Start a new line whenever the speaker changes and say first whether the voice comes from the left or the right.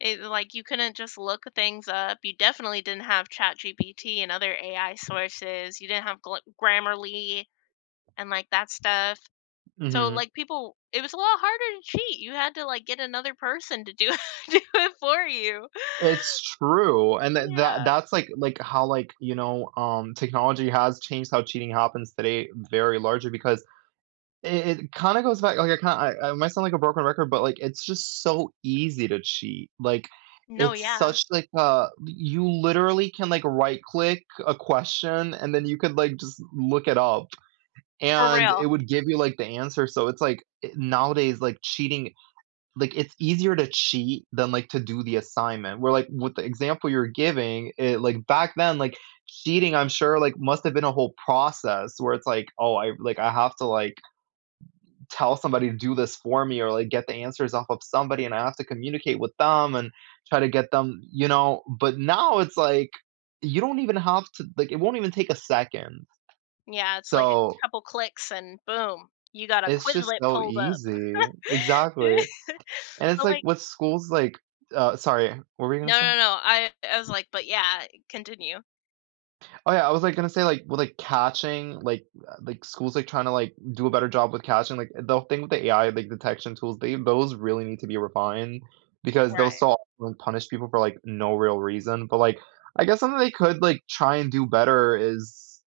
left: It like, you couldn't just look things up, you definitely didn't have ChatGPT and other AI sources, you didn't have gl Grammarly and, like, that stuff, so,
right: Mhm.
left: like, people it was a lot harder to cheat, you had to, like, get another person to do do it for you.
right: It's true, and tha that
left: Yeah.
right: that's like like how, like, you know, um, technology has changed how cheating happens today very largely because it it kinda goes back okay, ki I I might sound like a broken record, but, like, it's just so easy to cheat, like,
left: No,
right: it's
left: yeah.
right: such, like, a y you literally can, like, right click a question, and then you could, like, just look it up,
left: For
right: and it
left: real.
right: would give you, like, the answer, so, it's like, eh nowadays, like, cheating like, it's easier to cheat than, like, to do the assignment, where, like, with the example you're giving, it like, back then, like, cheating, I'm sure, like, must've been a whole process where it's like, "Oh, I like, I have to, like, tell somebody to do this for me, or, like, get the answers off of somebody, and I have to communicate with them, and try to get them" you know, but now, it's like, you don't even have to like, it won't even take a second,
left: Yeah, it's, like,
right: so
left: a couple clicks and boom, you got a
right: It's just
left: Quizlet
right: so
left: pulled up,
right: easy, exactly, and it's
left: but,
right: like,
left: like
right: what schools, like uh, sorry, what were you gonna
left: No
right: say?
left: no no, I I was like but yeah, continue.
right: Oh, yeah, I was, like, gonna say, like, well, like, catching like, uh, like, schools, they tryna, like, do a better job with catching, like, they'll think the AI like, the detection tools, they those really need to be refined because they'll
left: Right.
right: so often punish people for, like, no real reason, but like, I guess something they could, like, try and do better is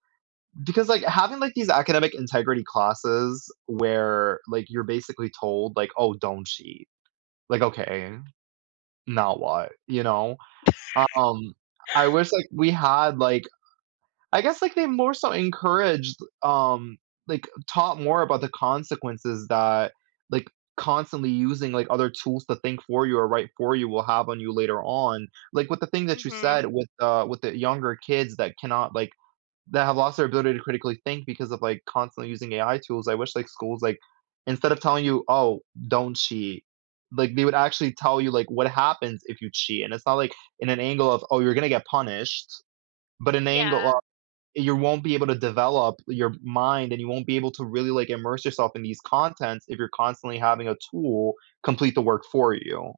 right: because, like, having, like, these academic integrity classes where, like, you're basically told, like, "Oh, don't cheat," like, okay, now what, you know um, I wish, like, we had, like I guess, like, they more so encouraged, um like, taught more about the consequences that, like, constantly using, like, other tools to think for you, or write for you will have on you later on, like, with the thing that you
left: Mhm.
right: said with the with the younger kids that cannot, like that have lost their ability to critically think because of, like, constantly using AI tools. I wish, like, schools, like, instead of telling you, "Oh, don't cheat," like, they would actually tell you, like, what happens if you cheat, and it's not, like, in an angle of, "Oh, you're gonna get punished," but an angle of
left: Yeah.
right: you won't be able to develop your mind, and you won't be able to really, like, immerse yourself in these contents if you're constantly having a tool complete the work for you,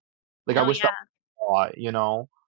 right: like, I
left: No,
right: wish tha
left: yeah.
right: a lot, you know.